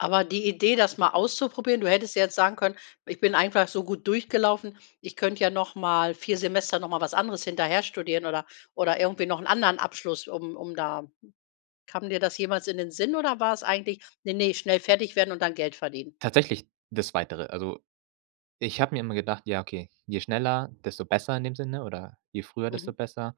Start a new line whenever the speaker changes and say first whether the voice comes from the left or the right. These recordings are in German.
left: Aber die Idee, das mal auszuprobieren du hättest jetzt sagen können: „Ich bin einfach so gut durchgelaufen, ich könnte ja noch mal 4 Semester noch mal was anderes hinterher studieren oder oder irgendwie noch 'n anderen Abschluss, um um da“ Kam dir das jemals in den Sinn oder war es eigentlich: „Ne, ne, schnell fertig werden und dann Geld verdienen?“
right: Tatsächlich das Zweitere, also, ich habe mir immer gedacht: „Ja, okay, je schneller, desto besser“ in dem Sinne oder: „Je früher, desto
left: Mhm.
right: besser.“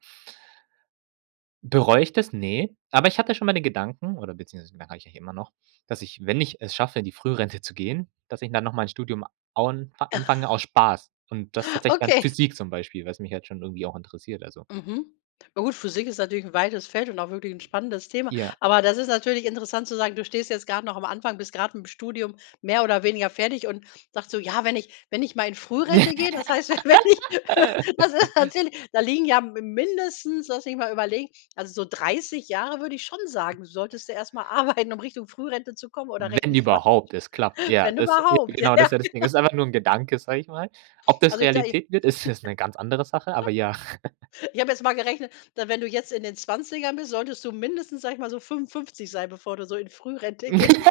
right: Bereu ich das? Ne. Aber ich hatte schon mal den Gedanken oder beziehungsweise merke ich eigentlich immer noch, dass ich, wenn ich es schaffe, in die Frührente zu gehen, dass ich dann nochmal 'n Studium aun anfange aus Spaß und das tatsächlich dann
left: Okay.
right: Physik, zum Beispiel, was mich jetzt schon irgendwie auch interessiert, also.
left: Mhm. Ja gut, Physik ist natürlich 'n weites Feld und auch wirklich 'n spannendes Thema.
right: Ja.
left: Aber das ist natürlich interessant zu sagen, du stehst jetzt grad noch am Anfang, bist grad mit'm Studium mehr oder weniger fertig und sagst so: „Ja, wenn ich wenn ich mal in Frührente gehe, das heißt, wenn ich“ Das ist natürlich da liegen ja m mindestens, lass mich mal überlegen, also, so 30 Jahre würde ich schon sagen, solltest du erst mal arbeiten, um Richtung Frührente zu kommen oder
right: Wenn
left: rechne ich falsch?
right: überhaupt es klappt. Ja,
left: Wenn
right: das ja,
left: überhaupt. Ja,
right: genau, das
left: ja,
right: ist ja das Ding.
left: genau.
right: Ist einfach nur 'n Gedanke, sage ich mal. Ob das
left: Also, ich da ich
right: Realität wird, ist jetzt 'ne ganz andere Sache, aber ja.
left: Ich habe jetzt mal gerechnet, da wenn du jetzt in den Zwanzigern bist, solltest du mindestens, sage ich mal, so 55 sein, bevor du so in Frührente gehst.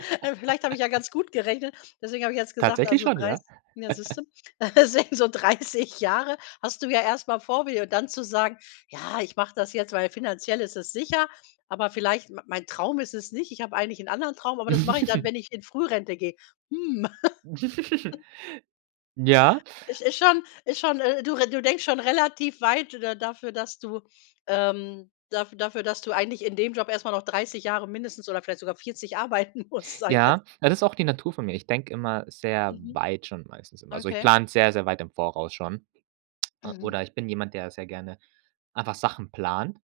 left: Vielleicht habe ich ja ganz gut gerechnet. Deswegen habe ich jetzt gesagt,
right: Tatsächlich
left: also,
right: schon, ja.
left: 30 ja, siehst du, sä so 30 Jahre hast du ja erst mal vor dir. Und dann zu sagen: „Ja, ich mache das jetzt, weil finanziell ist es sicher, aber vielleicht m mein Traum ist es nicht. Ich habe eigentlich 'n anderen Traum, aber das mache ich dann, wenn ich in Frührente gehe.“ Hm.
right: Ja.
left: Is ist schon ist schon, äh, du re denkst schon relativ weit da dafür, dass du, ähm dafür, dass du eigentlich in dem Job erst mal noch 30 Jahre mindestens oder vielleicht sogar 40 arbeiten musst, sage ich jetzt.
right: Ja, das ist auch die Natur von mir. Ich denke immer sehr
left: Mhm,
right: weit schon, meistens immer. Also, ich
left: okay.
right: plane sehr, sehr weit im Voraus schon.
left: Mhm.
right: Oder ich bin jemand, der sehr gerne einfach Sachen plant.